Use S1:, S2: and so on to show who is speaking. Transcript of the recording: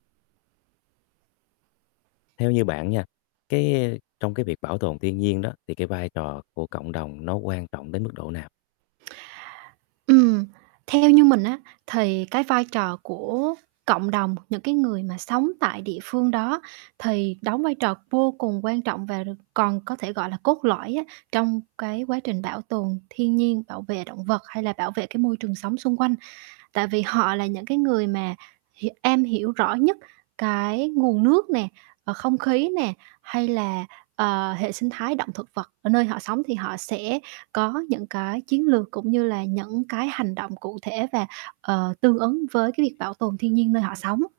S1: Theo như bạn nha, cái, a, trong cái việc bảo tồn thiên nhiên đó thì cái vai trò của cộng đồng nó quan trọng đến mức độ nào?
S2: Ừm, theo như mình á, thì cái vai trò của cộng đồng, những cái người mà sống tại địa phương đó thì đóng vai trò vô cùng quan trọng và được còn có thể gọi là cốt lõi á trong cái quá trình bảo tồn thiên nhiên, bảo vệ động vật, hay là bảo vệ cái môi trường sống xung quanh. Tại vì họ là những cái người mà h am hiểu rõ nhất cái nguồn nước nè hoặc không khí nè, hay là, ờ, hệ sinh thái động thực vật ở nơi họ sống thì họ sẽ có những cái chiến lược, cũng như là những cái hành động cụ thể và, ờ, tương ứng với cái việc bảo tồn thiên nhiên nơi họ sống.